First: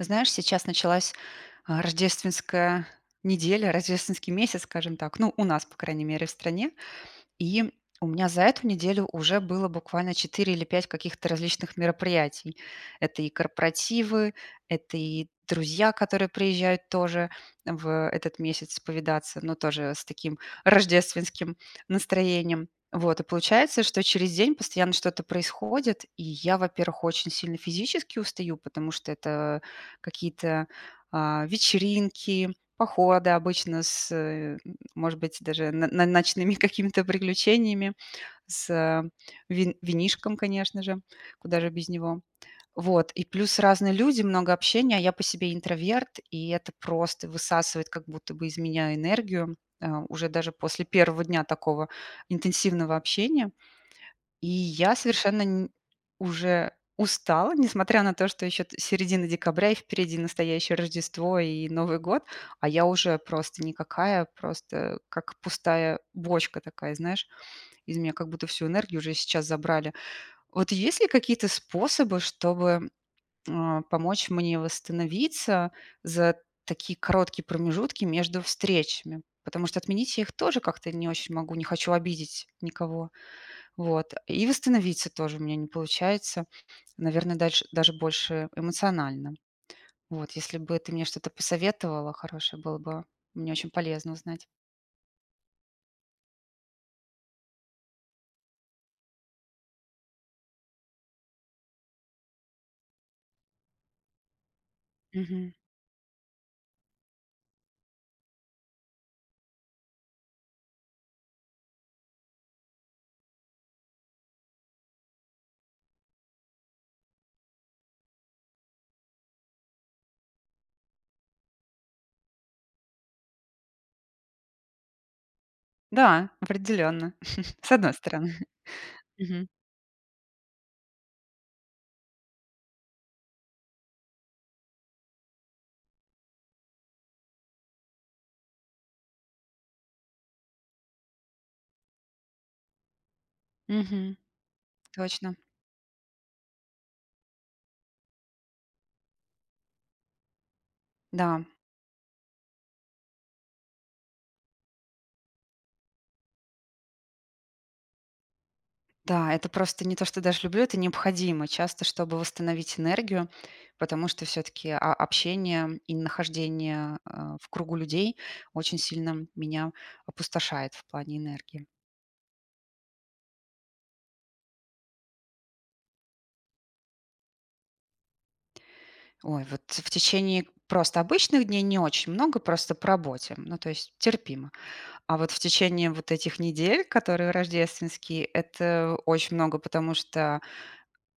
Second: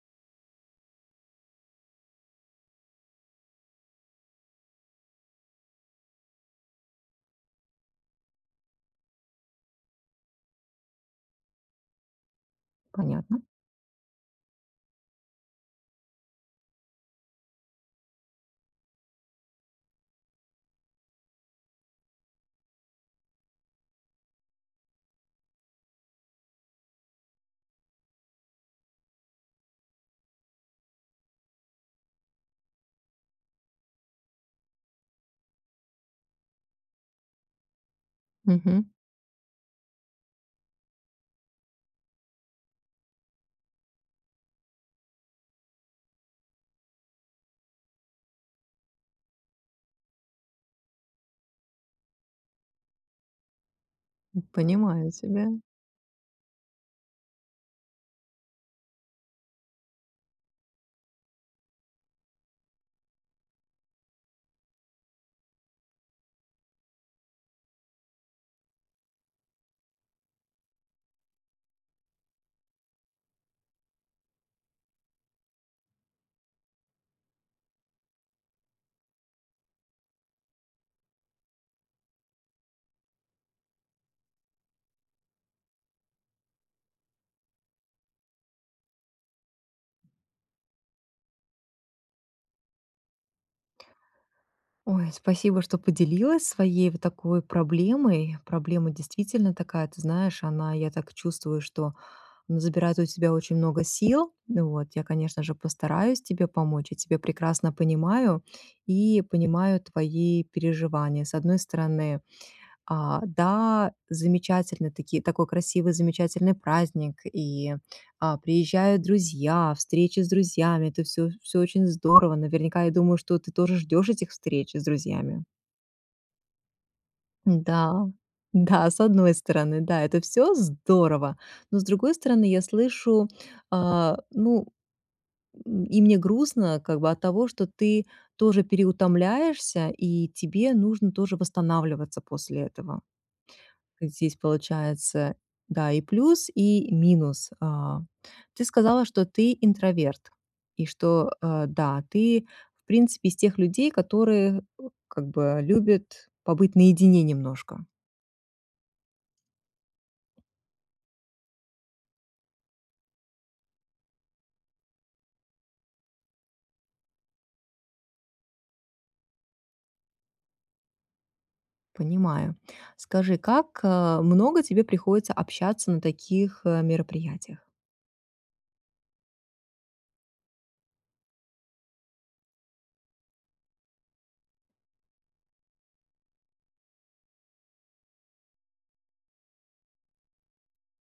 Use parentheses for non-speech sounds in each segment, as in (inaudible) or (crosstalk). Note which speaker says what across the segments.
Speaker 1: Знаешь, сейчас началась рождественская неделя, рождественский месяц, скажем так, ну, у нас, по крайней мере, в стране. И у меня за эту неделю уже было буквально 4 или 5 каких-то различных мероприятий. Это и
Speaker 2: Понятно.
Speaker 1: корпоративы, это и друзья, которые приезжают тоже в этот месяц повидаться, но тоже с таким рождественским настроением. Вот, и получается, что через день постоянно что-то происходит. И я, во-первых, очень сильно физически устаю, потому что это какие-то, а, вечеринки, походы обычно с может быть, даже н н ночными какими-то приключениями,
Speaker 2: Мгм.
Speaker 1: с вин винишком, конечно же. Куда же без него? Вот, и плюс разные люди, много общения, а я по себе интроверт, и это просто высасывает как будто бы из меня энергию, э, уже даже после 1 дня такого интенсивного общения.
Speaker 2: М,
Speaker 1: И я
Speaker 2: понимаю
Speaker 1: совершенно
Speaker 2: тебя.
Speaker 1: нь уже устала, несмотря на то, что ещё т середина декабря и впереди настоящее Рождество и Новый год. А я уже просто никакая, просто как пустая бочка такая, знаешь, из меня как будто всю энергию уже сейчас забрали. Вот есть ли какие-то способы, чтобы, а, помочь мне восстановиться за такие короткие промежутки между встречами? Потому что отменить я их тоже как-то не очень могу, не хочу обидеть никого. Вот и восстановиться тоже у меня не получается, наверно, дальш даже больше эмоционально. Вот, если бы ты мне что-то посоветовала хорошее, было бы мне очень полезно узнать.
Speaker 2: Ой, спасибо, что поделилась своей вот такой проблемой. Проблема действительно такая, ты знаешь, она, я так чувствую, что, ну, забирает у тебя очень много сил. Вот, я, конечно
Speaker 1: Мгм.
Speaker 2: же, постараюсь тебе помочь. Я тебя прекрасно понимаю и понимаю твои переживания. С одной стороны, а, да, замечательный такие такой красивый замечательный праздник. И, а, приезжают друзья, встречи с друзьями, это всё всё очень здорово. Наверняка я думаю, что ты тоже ждешь этих встреч с друзьями.
Speaker 1: Да, определенно, (chuckles) с одной
Speaker 2: Да
Speaker 1: стороны.
Speaker 2: да. С одной
Speaker 1: Мгм.
Speaker 2: стороны, да, это всё здорово. Но с другой стороны, я слышу, а, ну, и мне грустно как бы от того, что ты тоже переутомляешься и тебе нужно тоже восстанавливаться после этого.
Speaker 1: Мгм.
Speaker 2: Здесь
Speaker 1: Точно.
Speaker 2: получается, да, и плюс, и минус. Э, ты сказала, что ты интроверт и что,
Speaker 1: Да.
Speaker 2: э, да, ты, в принципе, из тех людей, которые, э, как бы любят побыть наедине немножко.
Speaker 1: Да, это просто не то, что даже люблю, это необходимо часто, чтобы восстановить энергию, потому что всё-таки, а, общение и нахождение, э, в кругу людей очень сильно меня опустошает в плане энергии.
Speaker 2: Понимаю. Скажи, как, э, много тебе приходится общаться на таких, э, мероприятиях?
Speaker 1: Ой, вот в течение просто обычных дней не очень много, просто по работе. Ну, то есть терпимо. А вот в течение вот этих недель, которые рождественские, это очень много, потому что,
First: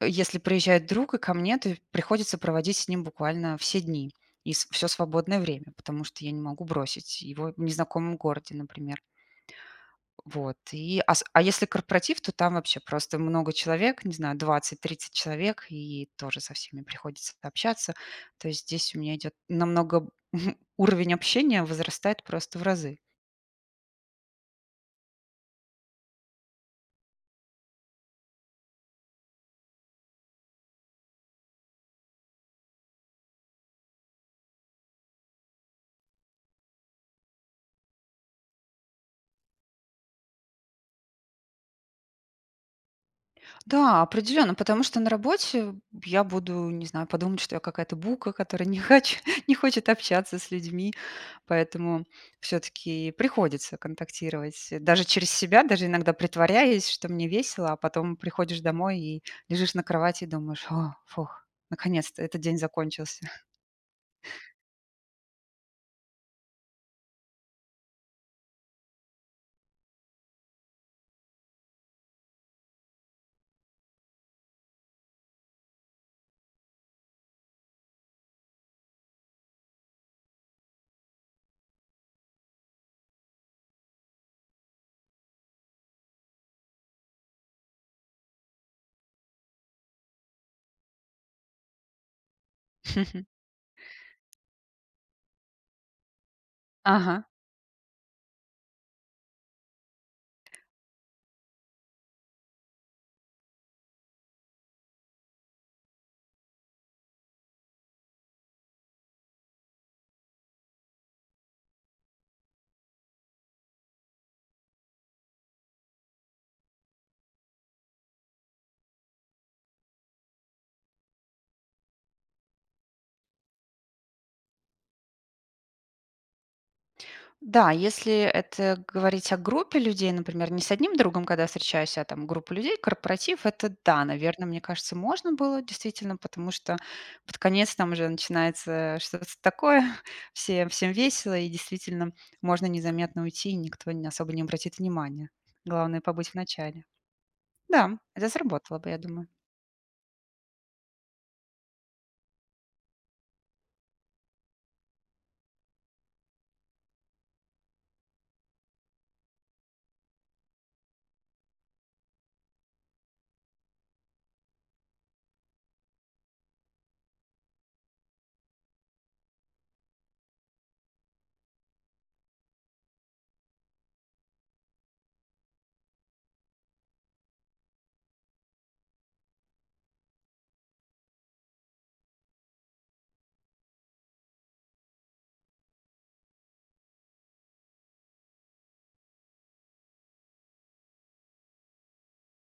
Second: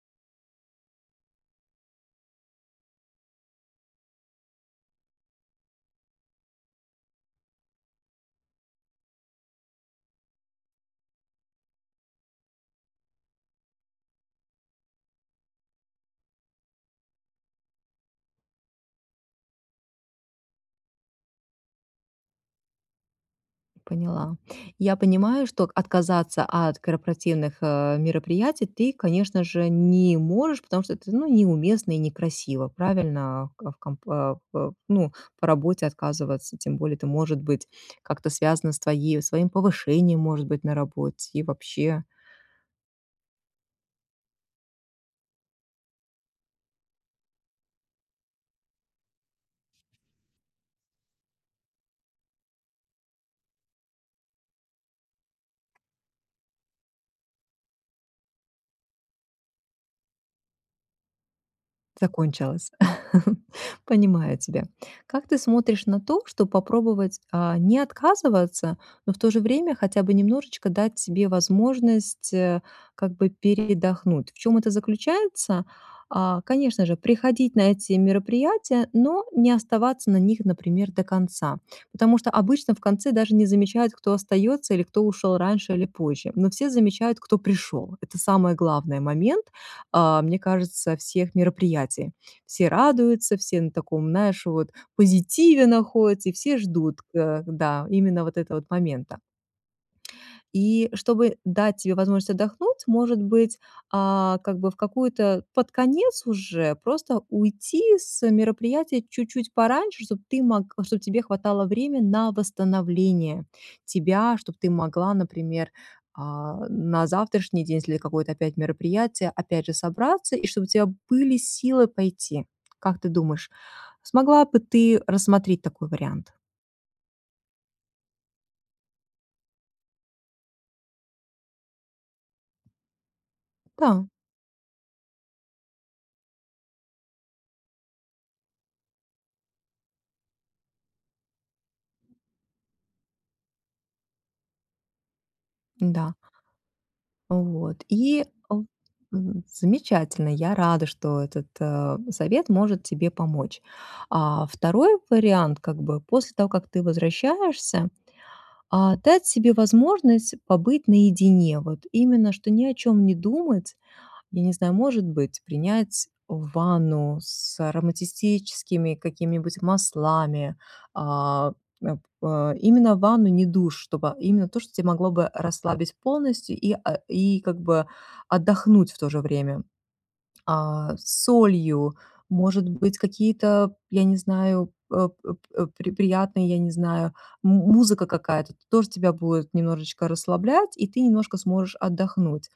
Speaker 1: если приезжает друг и ко мне, то приходится проводить с ним буквально все дни и с всё свободное время, потому что я не могу бросить его в незнакомом городе, например. Вот и ас а если корпоратив, то там вообще просто много человек, не знаю, 20-30 человек, и тоже со всеми приходится общаться. То есть здесь у меня идет намного (chuckles) уровень общения возрастает просто в разы.
Speaker 2: Поняла. Я понимаю, что отказаться от корпоративных, э, мероприятий ты, конечно же, не можешь, потому что это, ну, неуместно и некрасиво, правильно? А в а в компа а, по, ну, по работе отказываться. Тем более это может быть как-то связано с твои с твоим повышением, может быть, на работе и вообще
Speaker 1: Да, определённо, потому что на работе б я буду, не знаю, подумают, что я какая-то бука, которая не хоч не хочет общаться с людьми. Поэтому всё-таки приходится контактировать, даже через себя, даже иногда притворяясь, что мне весело, а потом приходишь домой и лежишь на кровати, думаешь: "О, фух, наконец-то этот день
Speaker 2: Закончилось.
Speaker 1: закончился".
Speaker 2: (chuckles) Понимаю тебя. Как ты смотришь на то, чтобы попробовать, а, не отказываться, но в то же время хотя бы немножечко дать себе возможность, э, как бы передохнуть. В чем это заключается? А, конечно же, приходить на эти мероприятия, но не оставаться на них, например, до конца. Потому что обычно в конце даже не замечают, кто остается, или кто ушел раньше, или позже. Но все замечают, кто пришел. Это самое главное момент, а, мне кажется, всех мероприятий. Все
Speaker 1: (chuckles)
Speaker 2: радуются, все на таком, знаешь, вот позитиве находятся, и все ждут,
Speaker 1: Ага.
Speaker 2: э, да, именно вот этого вот момента. И, чтобы дать тебе возможность отдохнуть, может быть, а, как бы, в какую-то под конец уже просто уйти с мероприятия чуть-чуть пораньше, чтоб ты мог чтоб тебе хватало время на восстановление тебя, чтоб ты могла, например, а, на завтрашний день, если какое-то опять мероприятие, опять же, собраться и чтобы у тебя были силы пойти. Как ты думаешь, смогла бы ты рассмотреть такой вариант?
Speaker 1: Да, если это говорить о группе людей, например, не с одним другом, когда встречаюсь, а там группа людей, корпоратив, это
Speaker 2: Да.
Speaker 1: да, наверное, мне кажется, можно было, действительно, потому что под конец там уже начинается, э, что-то такое, всем всем весело и действительно можно незаметно уйти, и никто не особо не обратит внимания. Главное-
Speaker 2: Да.
Speaker 1: побыть в начале.
Speaker 2: Вот
Speaker 1: Да,
Speaker 2: и
Speaker 1: это
Speaker 2: о
Speaker 1: сработало бы, я думаю.
Speaker 2: м замечательно. Я рада, что этот, э, совет может тебе помочь. А, 2 вариант, как бы после того как ты возвращаешься, а, дать себе возможность побыть наедине. Вот именно что ни о чём не думать. Я не знаю, может быть, принять ванну с ароматическими какими-нибудь маслами, а, э э. Именно ванну, не душ, чтобы именно то, что тебе могло бы расслабить полностью и, э, и как бы отдохнуть в то же время. А, с солью, может быть, какие-то, я не знаю, э эп эп при приятные, я не знаю, му музыка какая-то тоже тебя будет немножечко расслаблять, и ты немножко сможешь отдохнуть.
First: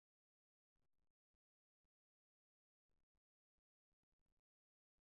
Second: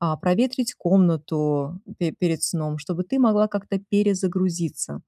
Speaker 2: А, проветрить комнату пе перед сном, чтобы ты могла как-то перезагрузиться.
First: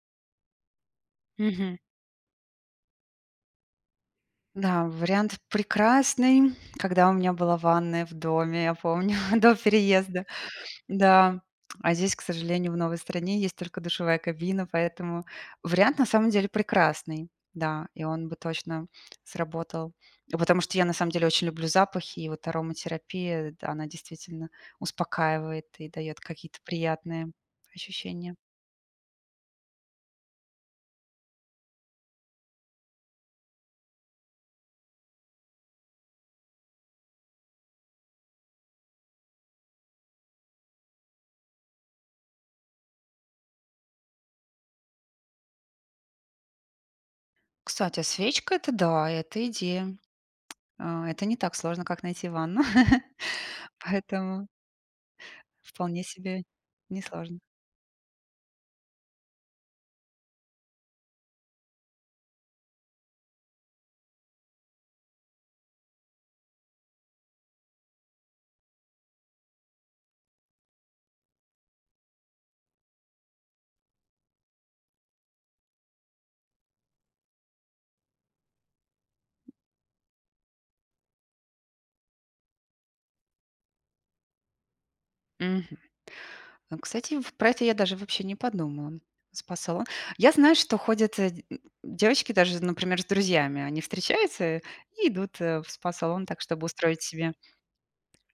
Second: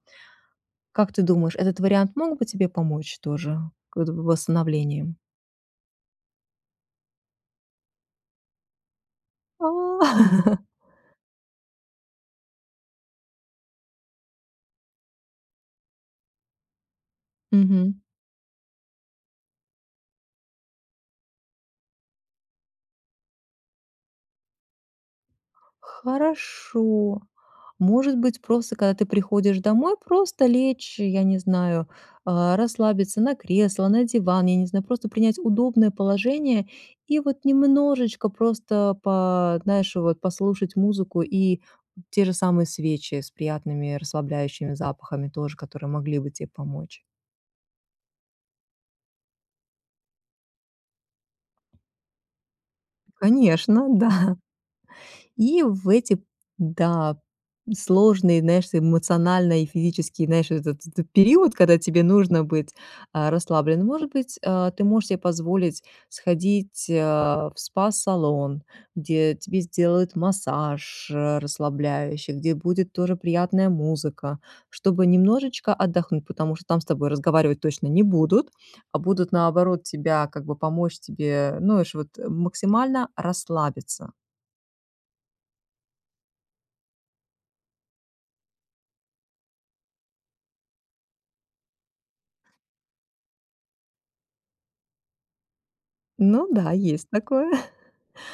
Speaker 2: Как ты думаешь,
Speaker 1: Мгм.
Speaker 2: этот вариант мог бы тебе помочь тоже (unintelligible) в
Speaker 1: Да,
Speaker 2: восстановлении?
Speaker 1: вариант прекрасный, когда у меня была ванная в доме, я помню, до
Speaker 2: А.
Speaker 1: переезда.
Speaker 2: (chuckles)
Speaker 1: Да, а здесь, к сожалению, в новой стране есть только душевая кабина, поэтому вариант на самом деле прекрасный, да,
Speaker 2: Мгм.
Speaker 1: и он бы точно сработал. Потому что я на самом деле очень люблю запахи. И вот ароматерапия, да, она действительно успокаивает и дает какие-то
Speaker 2: Хорошо.
Speaker 1: приятные
Speaker 2: Может
Speaker 1: ощущения.
Speaker 2: быть, просто, когда ты приходишь домой, просто лечь, я не знаю, э, расслабиться на кресло, на диван, я не знаю, просто принять удобное положение и вот немножечко просто по знаешь, вот послушать музыку и те же самые свечи с приятными расслабляющими запахами тоже, которые могли бы тебе помочь.
Speaker 1: Кстати, а свечка- это, да, это идея. А, это не так сложно, как найти ванну, (chuckles)
Speaker 2: Конечно, да.
Speaker 1: поэтому
Speaker 2: И в
Speaker 1: Вполне
Speaker 2: эти,
Speaker 1: себе
Speaker 2: да,
Speaker 1: несложно.
Speaker 2: сложные, знаешь, эмоционально и физически, знаешь, вот этот период, когда тебе нужно быть, а, расслабленным. Может быть, а, ты можешь себе позволить сходить, а, в спа-салон, где тебе сделают массаж расслабляющий, где будет тоже приятная музыка, чтобы немножечко отдохнуть. Потому что там с тобой разговаривать точно не будут, а будут, наоборот, тебя, как бы, помочь тебе, ну и ш вот максимально расслабиться.
Speaker 1: Мгм, ну, кстати, в про это я даже вообще не подумала. Спа-салон. Я знаю, что ходят д девочки даже, например, с друзьями. Они встречаются и идут в спа-салон так,
Speaker 2: Ну
Speaker 1: чтобы
Speaker 2: да,
Speaker 1: устроить
Speaker 2: есть
Speaker 1: себе
Speaker 2: такое. (chuckles)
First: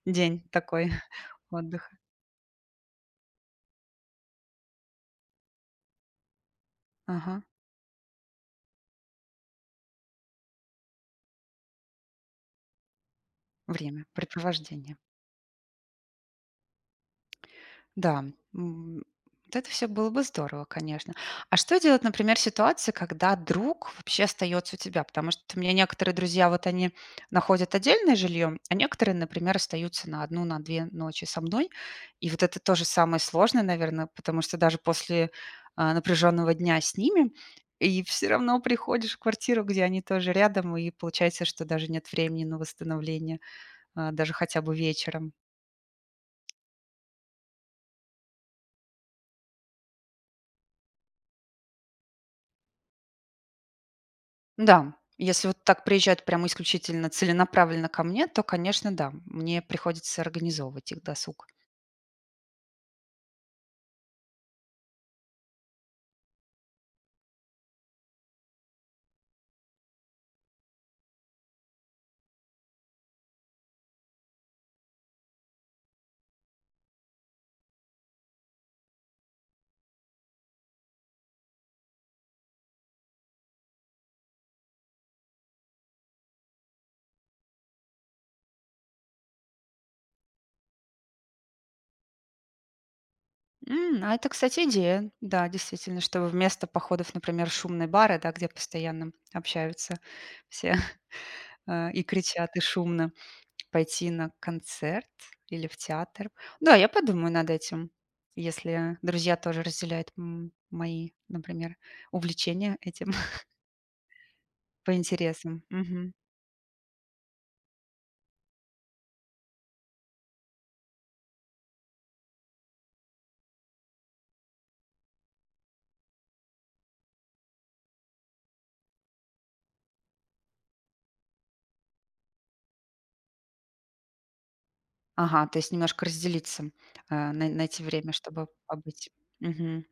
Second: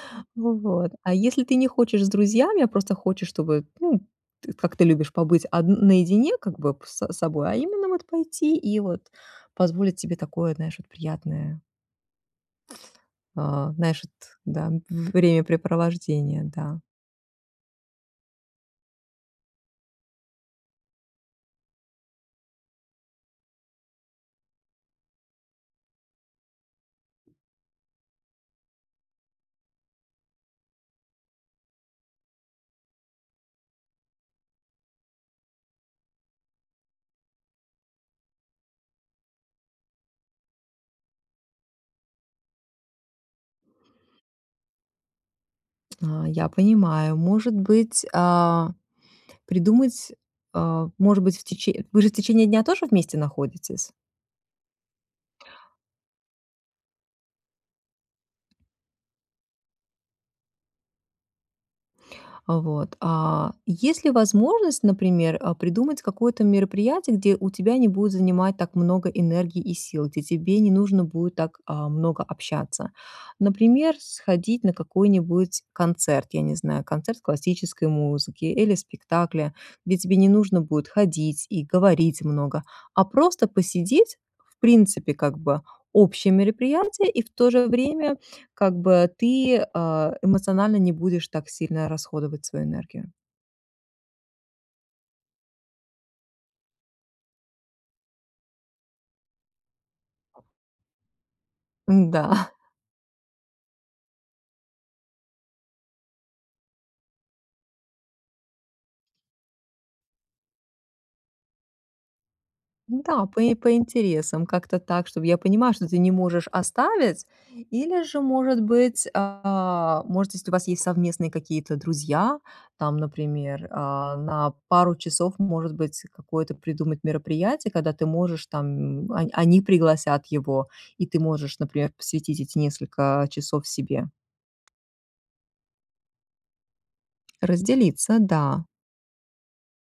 Speaker 1: день такой,
Speaker 2: Вот, а если ты не
Speaker 1: отдыха.
Speaker 2: хочешь с друзьями, а просто хочешь, чтобы, ну, т как ты любишь побыть одн наедине, как бы п с
Speaker 1: Ага.
Speaker 2: собой, а именно вот пойти и вот позволить тебе такое, знаешь, вот приятное А, знаешь, вот, да,
Speaker 1: Времяпрепровождение.
Speaker 2: времяпрепровождение, да.
Speaker 1: Да, м, это всё было бы здорово, конечно. А что делать, например, в ситуации, когда друг вообще остается у тебя? Потому что у меня некоторые друзья, вот, они находят отдельное жилье, а некоторые, например, остаются на 1, на 2 ночи со мной. И вот это тоже самое сложное, наверно. Потому что даже после, а, напряженного дня с ними, и всё равно приходишь в квартиру, где они тоже рядом, и получается, что даже нет времени на восстановление, а, даже хотя бы вечером.
Speaker 2: А, я понимаю, может быть, а, придумать, а, может быть, в тече вы же в течении дня тоже вместе находитесь?
Speaker 1: Да. Если вот так приезжают прямо исключительно целенаправленно ко мне, то, конечно, да. Мне приходится организовывать их досуг.
Speaker 2: Вот, а есть ли возможность, например, э придумать какое-то мероприятие, где у тебя не будет занимать так много энергии и сил, где тебе не нужно будет так, а, много общаться? Например, сходить на какой-нибудь концерт, я не знаю, концерт классической музыки или спектакль, где тебе не нужно будет ходить и говорить много, а просто посидеть, в принципе, как бы общее мероприятие, и в то же время, как бы, э ты, а, эмоционально не будешь так сильно расходовать свою энергию.
Speaker 1: М, а это, кстати, идея. Да, действительно, что вместо походов, например, в шумный бар- это где постоянно общаются все, (chuckles) э, и
Speaker 2: М-да.
Speaker 1: кричат, и шумно,- пойти на концерт или в театр. Да, я подумаю над этим. Если друзья тоже разделяют м мои, например, увлечения этим.
Speaker 2: Да по
Speaker 1: (chuckles)
Speaker 2: и по интересам как-то
Speaker 1: По
Speaker 2: так, чтоб я
Speaker 1: интересам,
Speaker 2: понимаю, что ты не
Speaker 1: мгм.
Speaker 2: можешь оставить или же может быть, а, может, если у вас есть совместные какие-то друзья, там, например, а на пару часов, может быть, какое-то придумать мероприятие, когда ты можешь там, м он они пригласят его, и ты можешь, например, посвятить эти несколько часов себе.
Speaker 1: Ага, то есть немножко разделиться. А най найти время,
Speaker 2: Разделиться,
Speaker 1: чтобы
Speaker 2: да.
Speaker 1: побыть. Мгм.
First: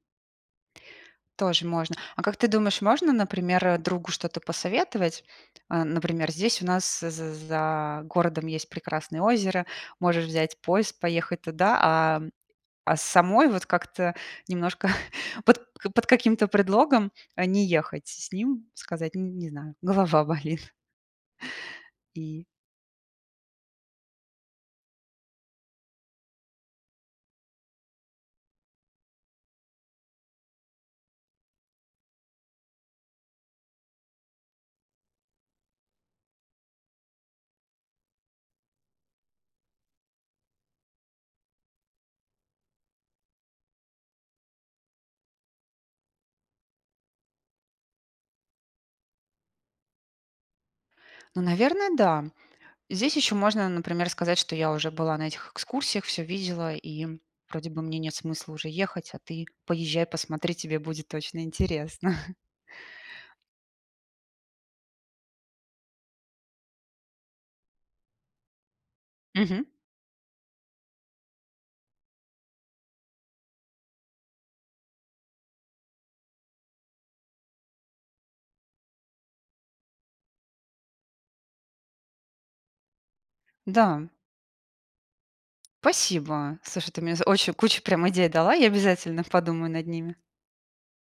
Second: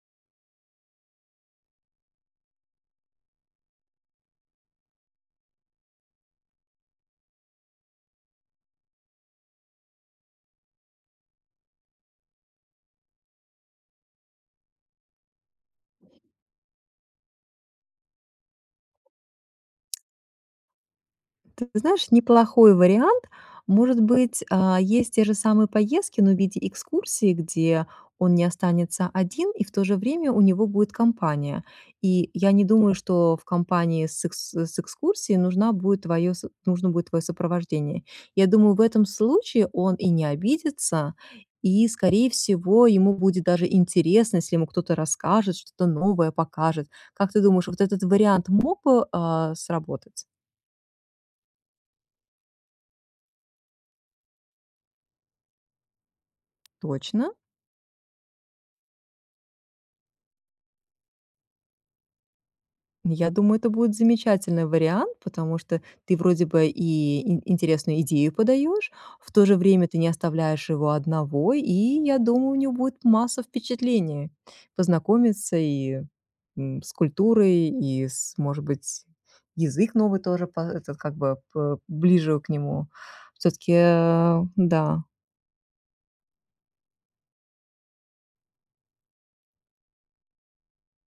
Speaker 1: Тоже можно. А как ты думаешь, можно, например, другу что-то посоветовать? Э, например, здесь у нас з з за городом есть прекрасное озеро. Можешь взять поезд, поехать туда, а, а самой вот как-то немножко под к под каким-то предлогом, э, не ехать с с ним, сказать: "Н не знаю, голова болит".
Speaker 2: Ты знаешь,
Speaker 1: И
Speaker 2: неплохой вариант. Может быть, а, есть те же самые поездки, но в виде экскурсии, где он не останется один и в то же время у него будет компания. И я не думаю, что в компании с эск с экскурсией нужна будет твоё нужно будет твоё сопровождение. Я думаю, в этом случае он и не обидится, и, скорее всего, ему будет даже интересно, если ему кто-то расскажет что-то новое, покажет. Как ты думаешь, вот этот вариант мог бы, а, сработать?
Speaker 1: Ну, наверное, да. Здесь ещё можно, например, сказать, что я уже была на этих экскурсиях, всё видела, и,
Speaker 2: Точно.
Speaker 1: вроде бы мне нет смысла уже ехать, а ты поезжай, посмотри, тебе будет точно интересно. (chuckles)
Speaker 2: Я думаю, это будет замечательный вариант, потому что ты, вроде бы, и и интересную идею подаёшь. В то же
Speaker 1: Мгм.
Speaker 2: время ты не оставляешь его одного. И я думаю, у него будет масса впечатлений: познакомиться и, м, с культурой, и с может быть, язык новый тоже, по этот, как бы, п ближе к нему. Всё-таки,
Speaker 1: Да.
Speaker 2: э, да.
Speaker 1: Спасибо. Слушай, ты мне за очень кучу прям идей дала, я обязательно подумаю над ними.